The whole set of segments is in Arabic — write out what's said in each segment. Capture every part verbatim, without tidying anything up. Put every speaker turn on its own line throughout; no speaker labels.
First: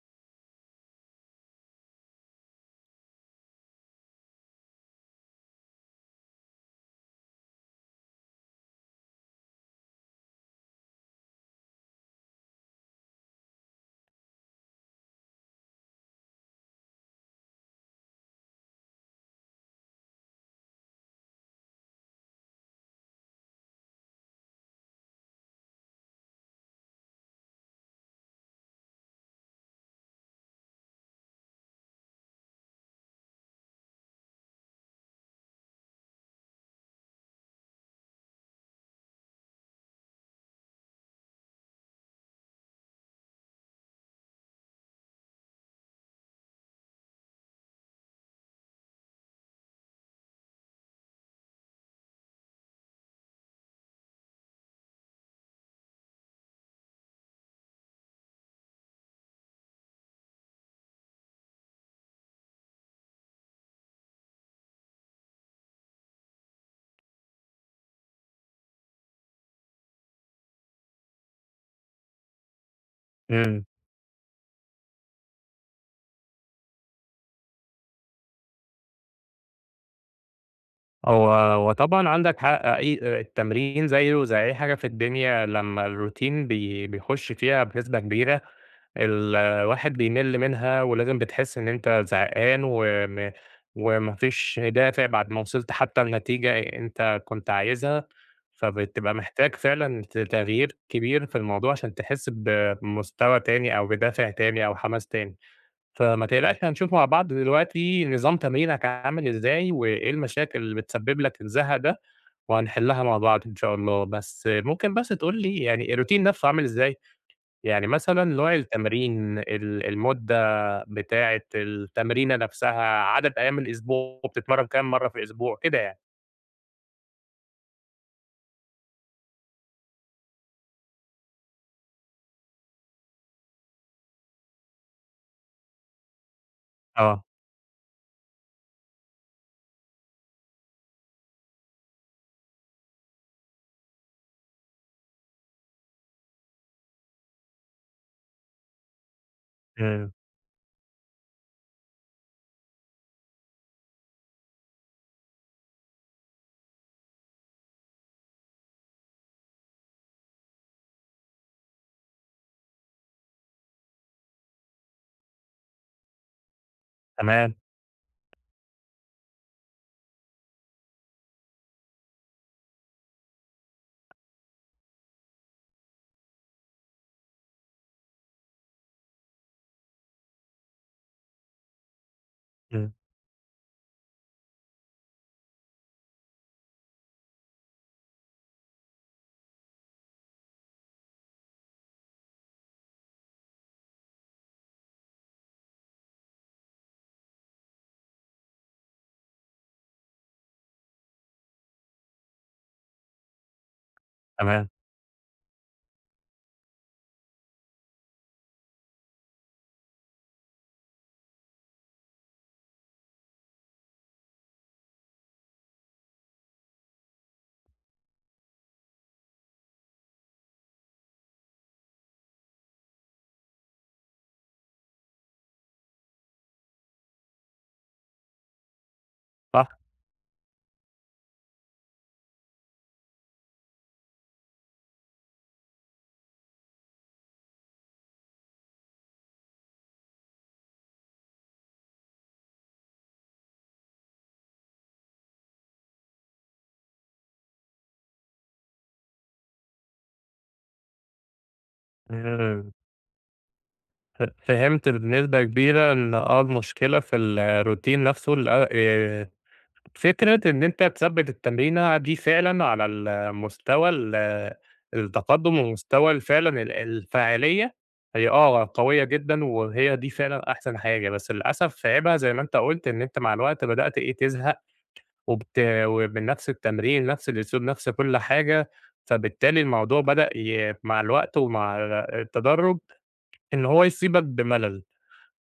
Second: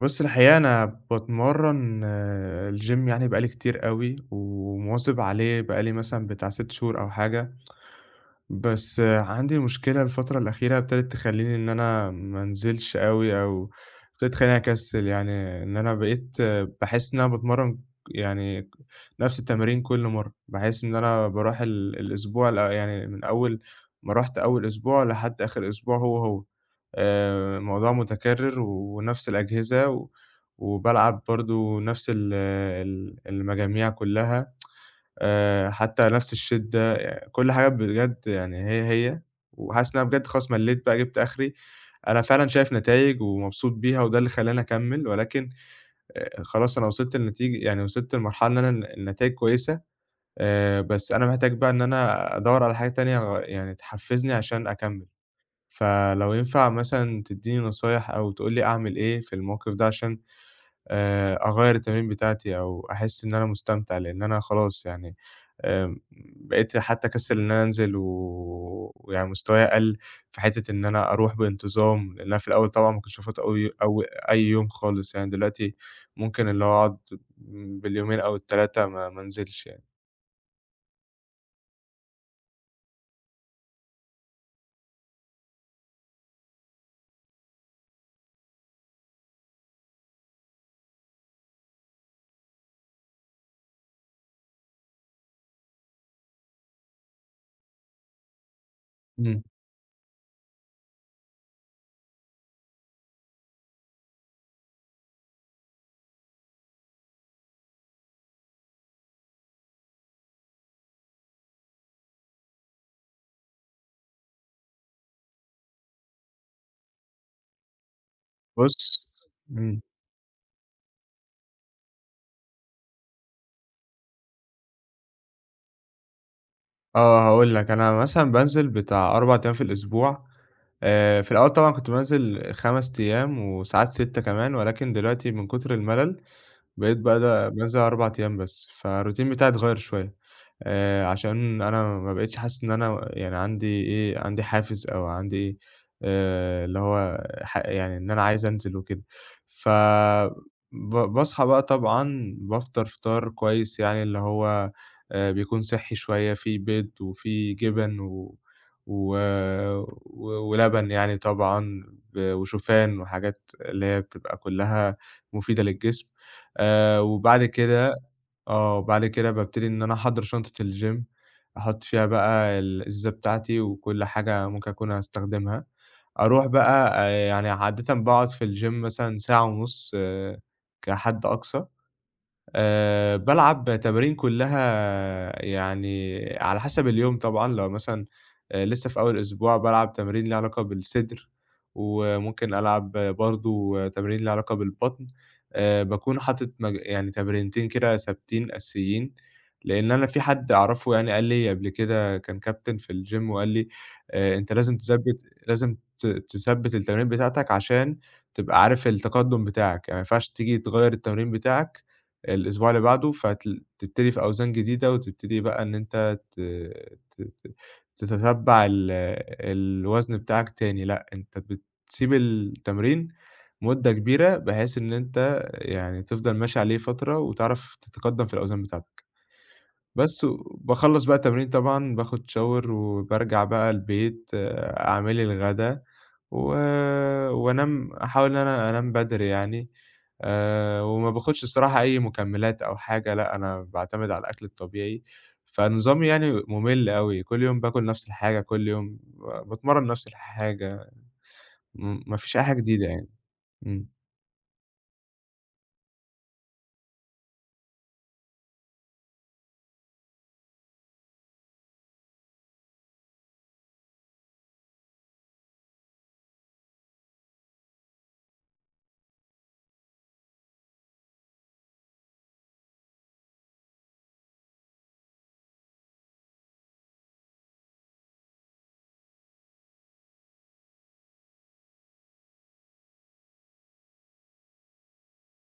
بُص الحقيقة أنا باتمرّن آه، الgym يعني بقى لي كتير أوي، ومواظب عليه بقى لي مثلًا بتاع ستة شهور أو حاجة. بس عندي مشكلة الفترة الأخيرة ابتدت تخلّيني إن أنا ما أنزلش أوي أو ابتدت تخلّيني أكسّل، يعني إن أنا بقيت باحس إن أنا باتمرّن يعني نفس التمارين كل مرّة، باحس إن أنا باروح ال الأسبوع الأ يعني من أول ما رُحت أول أسبوع لحد آخر أسبوع هو، هو. آآ الموضوع متكرّر ونفس الأجهزة و وبالعب برضه نفس ال ال المجاميع كُلّها. آآ حتى نفس الشدة، يع كل حاجة بجد يعني هي، هي، وحاسس إن أنا بجد خلاص ملّيت بقى جِبت آخري. أنا فعلًا شايف نتايج ومبسوط بيها وده اللي خلّاني أكمّل، ولكن آآ خلاص أنا وصلت لنتيج يعني وصلت لمرحلة إن أنا الن النتايج كويسة. آآ بس أنا محتاج بقى إن أنا أدوّر على حاجة تانية غ يعني تحفّزني عشان أكمّل. فلو ينفع مثلًا تدّيني نصايح أو تقول لي أعمل إيه في الموقف ده عشان آآ أغيّر التمارين بتاعتي أو أحس إن أنا مستمتع، لإن أنا خلاص يعني آمم بقيت حتّى أكسّل إن أنا أنزل و ويعني مستواي قَل في حتّة إن أنا أروح بانتظام، لإن أنا في الأول طبعًا ما كنتش بافوت
إمم،
أوي أو أي يوم خالص، يعني دلوقتي ممكن اللي هو أقعد باليومين أو التلاتة ما ما انزلش يعني.
هو هو طبعًا عندك حق أي التمرين زيه زي أي حاجة في الدنيا لمّا الروتين بي بيخش فيها بنسبة كبيرة، الواحد بيمل منها ولازم بتحس إن أنت زهقان وم وما فيش دافع بعد ما وصلت حتى لنتيجة أنت كنت عايزها، فبتبقى
إمم.
محتاج فعلًا ت تغيير كبير في الموضوع عشان تحس بمستوى تاني أو بدافع تاني أو حماس تاني. فما تقلقش هنشوف مع بعض دلوقتي نظام تمرينك عامل إزاي، وإيه المشاكل اللي بتسبب لك الزهق ده، وهنحلها مع بعض إن شاء الله، بس ممكن بس تقول لي يعني الروتين نفسه عامل إزاي؟ يعني مثلًا نوع
بُص،
التمرين،
إمم.
ال المدة بتاعة التمرينة نفسها، عدد أيام الأسبوع، بتتمرن كام مرّة في الأسبوع؟ كده يعني.
آه، هاقول لك، أنا مثلًا بانزل بتاع أربعة أيام في الأسبوع. آآ في الأول طبعًا كنت بانزل خمسة أيام وساعات ستة كمان، ولكن دلوقتي من كتر الملل بقيت بقى
آه،
د بانزل أربعة أيام بس، فالroutine بتاعي اتغيّر شوية. آآ عشان أنا ما بقيتش حاسس إن أنا يعني عندي إيه، عندي حافز أو عندي آآ اللي هو ح يعني إن أنا عايز أنزل وكده. ف
إمم،
ب باصحى بقى طبعًا بافطر فطار كويس يعني اللي هو آآ بيكون صحّي شوية، فيه بيض وفيه جبن و و و ولبن يعني طبعًا ب وشوفان وحاجات اللي هي بتبقى كُلّها مفيدة للجسم. آآ وبعد
تمام،
كده آه، وبعد كده بابتدي إن أنا أحضّر شنطة الgym، أحُط فيها بقى الإزازة بتاعتي وكل حاجة ممكن أكون هاستخدمها، أروح بقى آآ يعني عادةً باقعد في الgym مثلًا ساعة ونُص، آه، كحد أقصى.
إمم،
آآ بالعب تمارين كلّها يعني على حسب اليوم طبعًا. لو مثلًا آآ لسه في أول أسبوع بالعب تمارين ليها علاقة بالصدر، وممكن ألعب برضه تمارين ليها علاقة بالبطن. آآ باكون حاطط مج يعني تمرينتين كده ثابتين أساسيين، لإن أنا في حد أعرفه يعني قال لي قبل كده كان كابتن في الgym وقال لي: "آآ أنت
تمام،
لازم تثبّت، لازم ت تثبّت التمرين بتاعتك عشان تبقى عارف التقدُّم بتاعك، يعني ما ينفعش تيجي تغيّر التمرين بتاعك الأسبوع اللي بعده، فتبتدي في أوزان جديدة، وتبتدي بقى إن أنت ت ت ت تتتبع ال الوزن بتاعك تاني، لأ أنت بتسيب التمرين مدة كبيرة، بحيث إن أنت يعني تفضل ماشي عليه فترة، وتعرف تتقدم في الأوزان بتاعتك."
صح،
بس باخلّص بقى التمرين طبعًا، باخد shower وبارجع بقى البيت، آه، أعمل لي الغدا و وأنام، أحاول إن أنا أنام بدري يعني. آآ وما باخدش الصراحة أي مكملات أو حاجة، لأ أنا باعتمد على الأكل الطبيعي، فنظامي يعني مُمِل أوي، كل يوم باكل نفس الحاجة، كل يوم ب باتمرّن نفس الحاجة، م ما فيش أي حاجة
إمم.
جديدة يعني. إمم.
ف فهمت بنسبة كبيرة إن آه المشكلة في الروتين نفسه ال آآ فكرة إن أنت تثبّت التمرينة دي فعلًا على ال مستوى ال التقدُّم ومستوى فعلًا ال الفاعلية هي آه، قوية جدًا وهي دي فعلًا أحسن حاجة، بس للأسف عيبها زي ما أنت قُلت إن أنت مع الوقت بدأت إيه، تزهق وبت ومن نفس التمرين، نفس الأسلوب، نفس كل حاجة، فبالتالي الموضوع بدأ ي مع الوقت ومع التدرُّج إن هو يصيبك بملل.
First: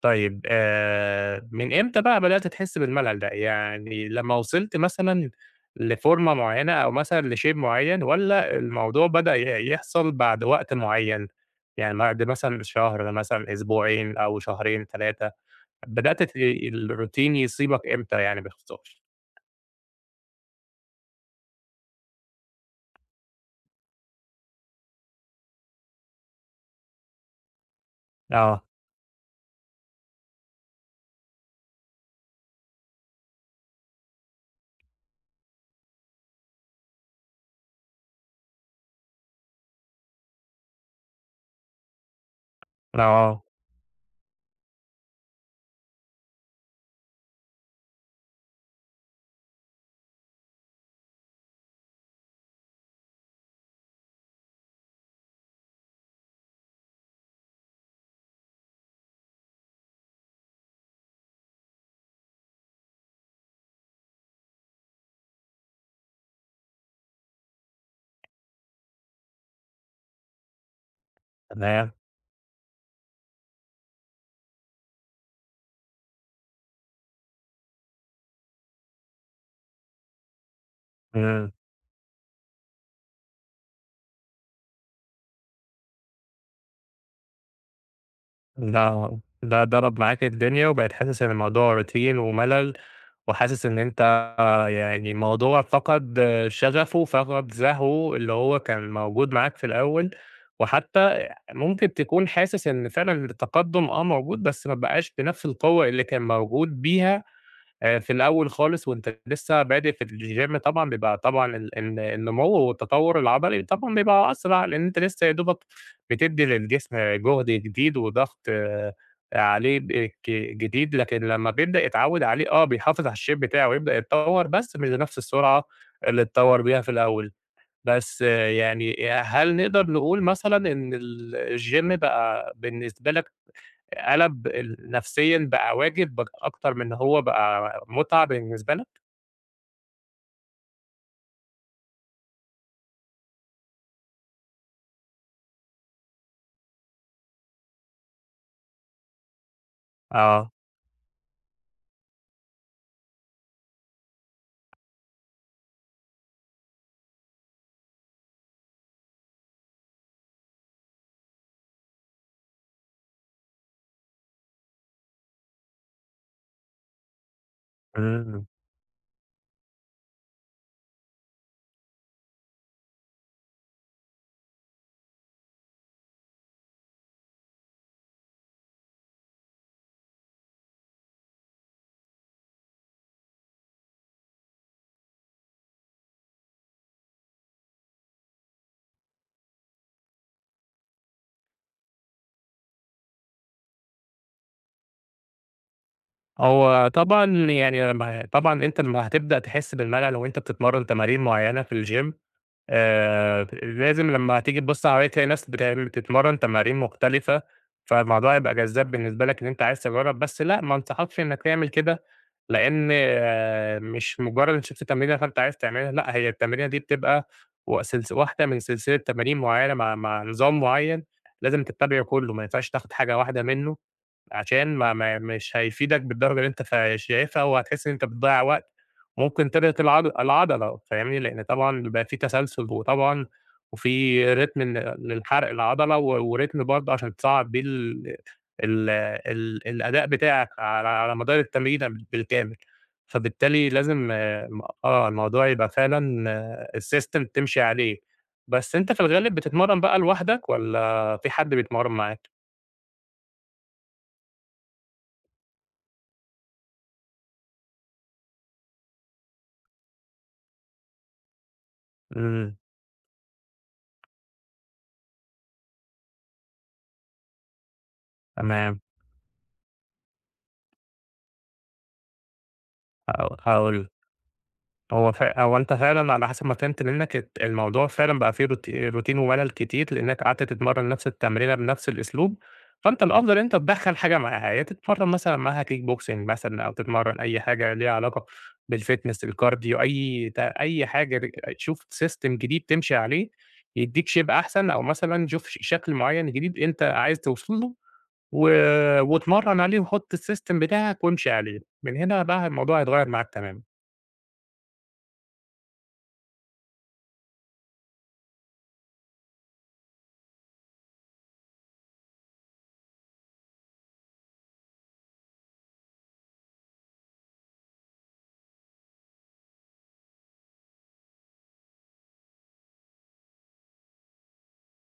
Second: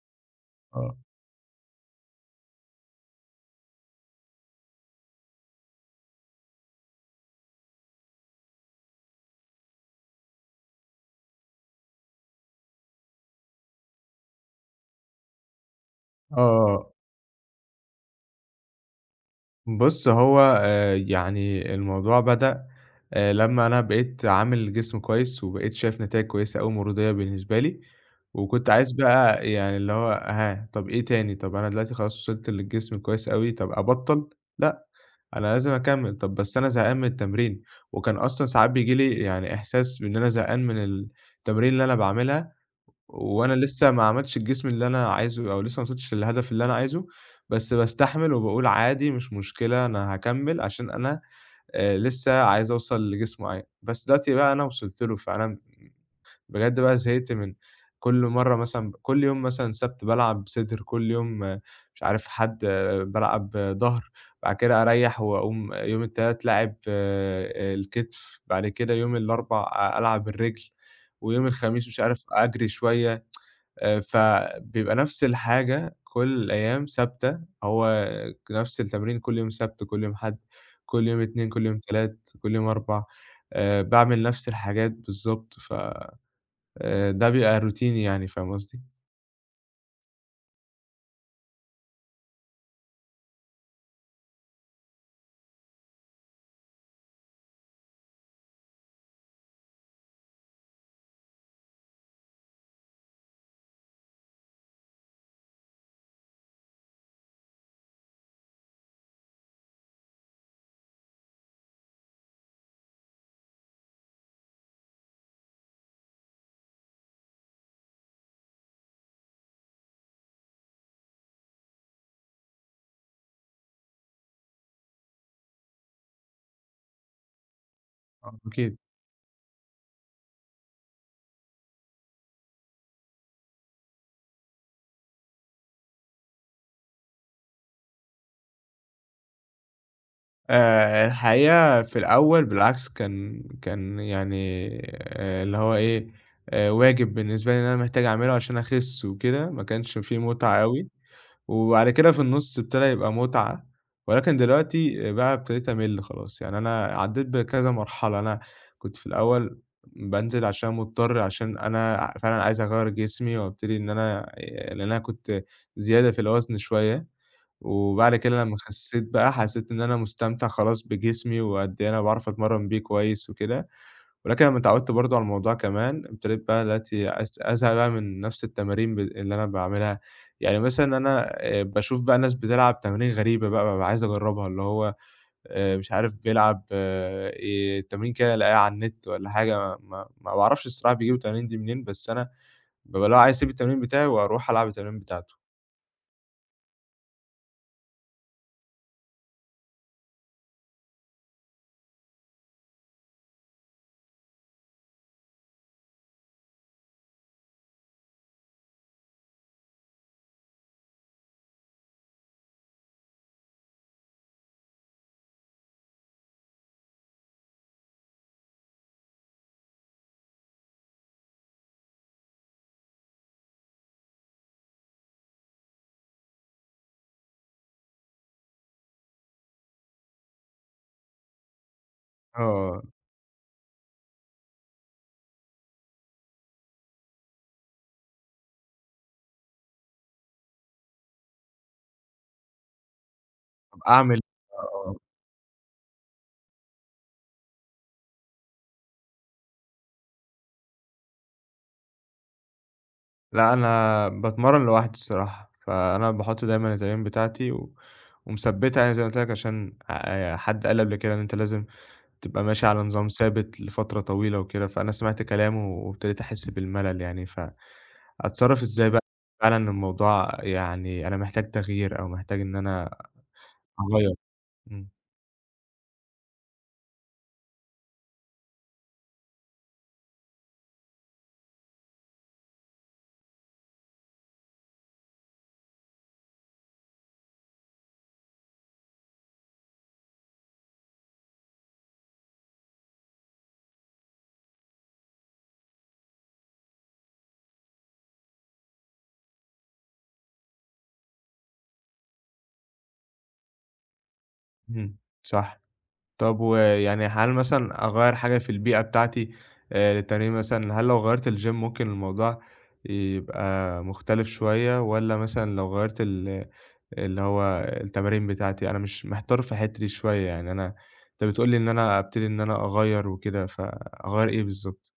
طيب
آه.
آآ، من إمتى بقى بدأت تحس بالملل ده؟ يعني لمّا وصلت مثلًا لفورمة معيّنة أو مثلًا لshape معيّن والّا الموضوع بدأ ي يحصل بعد وقت معيّن؟ يعني بعد مثلًا شهر مثلًا، أسبوعين أو شهرين، ثلاثة بدأت ت
آه، آه.
الروتين يصيبك إمتى يعني باختصار؟
بُص، هو آآ يعني الموضوع بدأ آآ لمّا أنا بقيت عامل جسم كويس، وبقيت شايف نتايج كويسة أوي مرضية بالنسبة لي،
آه،
وكنت عايز بقى يعني اللي هو ها، طَب إيه تاني؟ طَب أنا دلوقتي خلاص وصلت للجسم الكويس أوي، طَب أبطّل؟ لأ، أنا لازم أكمّل. طَب بس أنا زهقان من التمرين، وكان أصلًا ساعات بييجي لي يعني إحساس بإن أنا زهقان من التمرين اللي أنا باعملها،
آه،
وأنا لسه ما عملتش الجسم اللي أنا عايزه أو لسه ما وصلتش للهدف اللي أنا عايزه، بس باستحمل وباقول عادي مش مشكلة، أنا هاكمّل عشان أنا آآ لسه عايز أوصل لجسم معيّن. بس دلوقتي بقى أنا وصلت له، فأنا بجد بقى زهقت من كل مرّة. مثلًا كل يوم مثلًا سَبت بالعب صدر، كل يوم، آه، مش عارف، حد بالعب ضهر، بعد كده أريّح وأقوم يوم التلات لاعب آآ الكتف، بعد كده يوم الأربع ألعب الرِجل، ويوم الخميس
تمام،
مش عارف أجري شوية. آآ فبيبقى نفس الحاجة كل الأيام ثابتة. هو نفس التمرين كل يوم سبت، كل يوم حد، كل يوم اتنين،
إمم.
كل يوم تلات، كل يوم أربع، آآ باعمل نفس الحاجات بالضبط. ف آآ ده بيبقى روتيني، يعني فاهم قصدي؟
ده ده ضرب معاك الدنيا وبقيت حاسس إن الموضوع روتين وملل، وحاسس إن أنت يعني الموضوع فقد شغفه، فقد زهوه اللي هو كان موجود معاك في الأول، وحتى ممكن تكون حاسس إن فعلًا التقدم آه موجود، بس ما بقاش بنفس القوة اللي كان موجود بيها آآ في الأول خالص وأنت لسه بادئ في الgym طبعًا بيبقى طبعًا ال ال النمو والتطوّر العضلي طبعًا بيبقى أسرع، لإن أنت لسه يا دوبك بتدّي للجسم جهد جديد وضغط آه، عليه ب ك جديد، لكن لمّا بيبدأ يتعوّد عليه آه، بيحافظ على الshape بتاعه ويبدأ يتطوّر، بس مش بنفس السرعة اللي اتطوّر بيها في الأول. بس
آه.
آه،
أكيد.
يعني هل نقدر نقول مثلًا إن الgym بقى بالنسبة لك قَلَب ال نفسيًا بقى واجب بق أكتر من إن هو بقى مُتعة بالنسبة لك؟
آآ الحقيقة في الأول بالعكس كان كان يعني آآ اللي هو إيه، آآ واجب بالنسبة لي إن أنا محتاج أعمله عشان أخس وكده، ما كانش في
آه،
متعة أوي. وبعد كده في النُص ابتدى يبقى مُتعة، ولكن دلوقتي بقى ابتديت أمِل خلاص. يعني أنا عدّيت بكذا مرحلة، أنا كنت في الأول بانزل عشان مضطر، عشان أنا ع فعلًا عايز أغيّر جسمي وابتدي إن أنا آآ لإن أنا كنت زيادة في الوزن شوية، وبعد كده
إمم.
لمّا خسّيت بقى حسّيت إن أنا مستمتع خلاص بجسمي وقد إيه أنا باعرف أتمرّن بيه كويس وكده. ولكن لمّا اتعودت برضه على الموضوع كمان، ابتديت بقى دلوقتي أز أزهق بقى من نفس التمارين ب اللي أنا باعملها. يعني مثلًا أنا آآ باشوف بقى ناس بتلعب تمارين غريبة بقى، بابقى عايز أجرّبها، اللي هو آآ مش عارف بيلعب آآ تمرين كده، ألاقيه على النت والّا حاجة، ما ما باعرفش الصراحة بيجيبوا التمارين دي منين، بس أنا بابقى اللي هو عايز أسيب التمرين بتاعي وأروح ألعب التمرين بتاعته.
هو طبعًا يعني لمّا طبعًا أنت لمّا هتبدأ تحس بالملل وأنت بتتمرّن تمارين معيّنة في الgym آآ، لازم لمّا هتيجي تبُص حواليك تلاقي ناس بتعمل بتتمرّن تمارين مختلفة، فالموضوع هيبقى جذاب بالنسبة لك إن أنت عايز تجرّب، بس لأ، ما انصحكش إنّك تعمل كده، لإن آه، مش مجرّد إن شُفت تمرينة فأنت عايز تعملها، لأ، هي التمرينة دي بتبقى و سلس واحدة من سلسلة تمارين معيّنة مع مع نظام معيّن لازم تتّبعه كُلّه، ما ينفعش تاخُد حاجة واحدة منّه. عشان ما ما مش هيفيدك بالدرجة اللي أنت فا شايفها وهتحس إن أنت بتضيّع وقت، ممكن ترهق العض العضلة فاهمني، لإن طبعًا بيبقى في تسلسل
آه،
وطبعًا وفي رتم ل للحرق العضلة و ورتم برضه عشان تصعّب بيه ال ال ال الأداء بتاعك على على مدار التمرينة بالكامل، فبالتالي
طَب
لازم
أعمل
آه،
إيه؟ آه، آه.
آه، الموضوع يبقى فعلًا الsystem تمشي عليه، بس أنت في الغالب بتتمرّن بقى لوحدك والّا في حد بيتمرّن معاك؟
لأ، أنا باتمرّن لوحدي الصراحة، فأنا باحُط دايمًا التمارين بتاعتي و ومثبّتها يعني زي ما قُلت لك، عشان آآ حد قال لي قبل كده إن أنت لازم تبقى
إمم،
ماشي على نظام ثابت لفترة طويلة وكده، فأنا سمعت كلامه وابتديت أحس بالملل يعني، فأتصرّف
تمام.
إزاي بقى فعلًا؟ إن الموضوع يعني أنا محتاج تغيير أو محتاج إن أنا
هاق هاقول لك،
أغيّر؟ إمم،
هو فع هو أنت فعلًا على حسب ما فهمت منّك الت الموضوع فعلًا بقى فيه روت روتين وملل كتير، لإنّك قعدت تتمرّن نفس التمرينة بنفس الأسلوب، فأنت الأفضل إن أنت تدخّل حاجة معاها، يا تتمرّن مثلًا معاها kick boxing مثلًا أو تتمرّن أي حاجة ليها علاقة بالfitness، الكارديو، أي ت أي حاجة ر شوف system جديد تمشي عليه يدّيك shape أحسن، أو مثلًا شوف ش شكل معيّن جديد أنت عايز توصل له و واتمرّن عليه وحُط الsystem بتاعك وامشي عليه، من هنا بقى الموضوع هيتغيّر معاك تمامًا.
إمم، صح. طب، ويعني هل مثلًا أغيّر حاجة في البيئة بتاعتي آآ للتمرين مثلًا؟ هل لو غيّرت الgym ممكن الموضوع يبقى مختلف شوية، والّا مثلًا لو غيّرت ال اللي هو التمارين بتاعتي؟ أنا مش محتار في الحتّة دي شوية يعني، أنا أنت بتقول لي إن أنا أبتدي إن أنا أغيّر وكده، فأغيّر إيه بالضبط؟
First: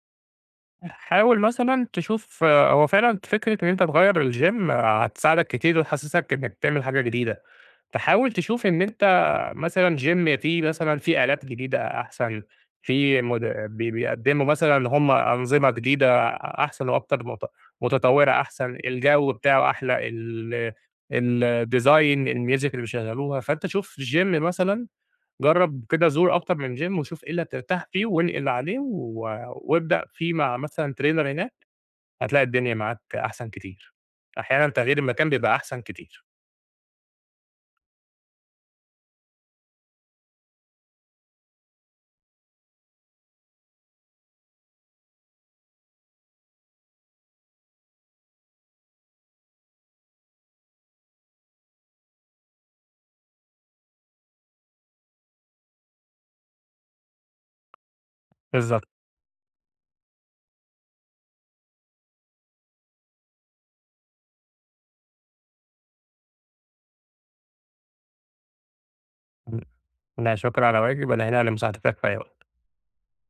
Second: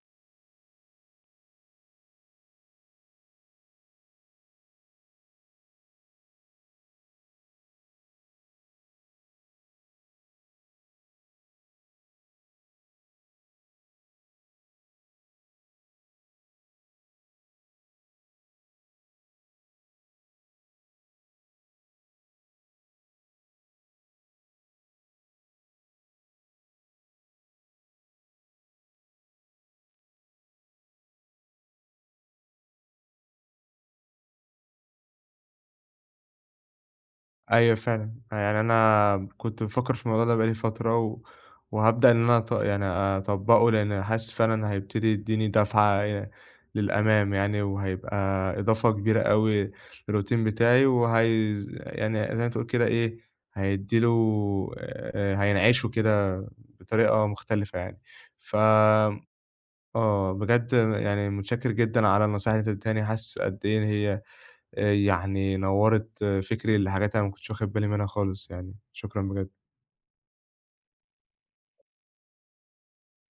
حاول مثلًا تشوف آه، هو فعلًا فكرة إن أنت تغيّر الgym هتساعدك كتير وتحسسك إنك بتعمل حاجة جديدة، فحاول تشوف إن أنت مثلًا gym فيه مثلًا فيه آلات جديدة أحسن، في مد بي بيقدموا مثلًا هم أنظمة جديدة أحسن وأكتر مت متطورة أحسن، الجو بتاعه أحلى، ال الdesign، الميوزك اللي بيشغلوها، فأنت شوف gym مثلًا جرّب كده زور أكتر من gym وشوف إيه اللي هترتاح فيه وانقل اللي عليه و وابدأ فيه مع مثلًا trainer هناك، هتلاقي الدنيا معاك أحسن كتير. أحيانًا تغيير المكان بيبقى أحسن كتير.
أيوه فعلًا، يعني أنا كنت بافكّر في الموضوع ده بقى لي فترة و وهابدأ إن أنا أط يعني أطبّقه، لإن حاسس فعلًا هيبتدي يدّيني دفعة ي للأمام يعني، وهيبقى إضافة كبيرة أوي للروتين بتاعي. وهيز يعني زي ما تقول كده إيه، هيدّي له آآ هينعشه كده بطريقة مختلفة يعني. ف
بالضبط.
آه، بجد يعني متشكّر جدًا على النصايح اللي أنت ادّيتهاني، حاسس قد إيه هي آآ يعني نوّرت، آه، فكري لحاجات أنا ما كنتش واخد بالي منها خالص يعني. شكرًا بجد.
لا شكر على واجب، أنا هنا لمساعدتك في أي وقت.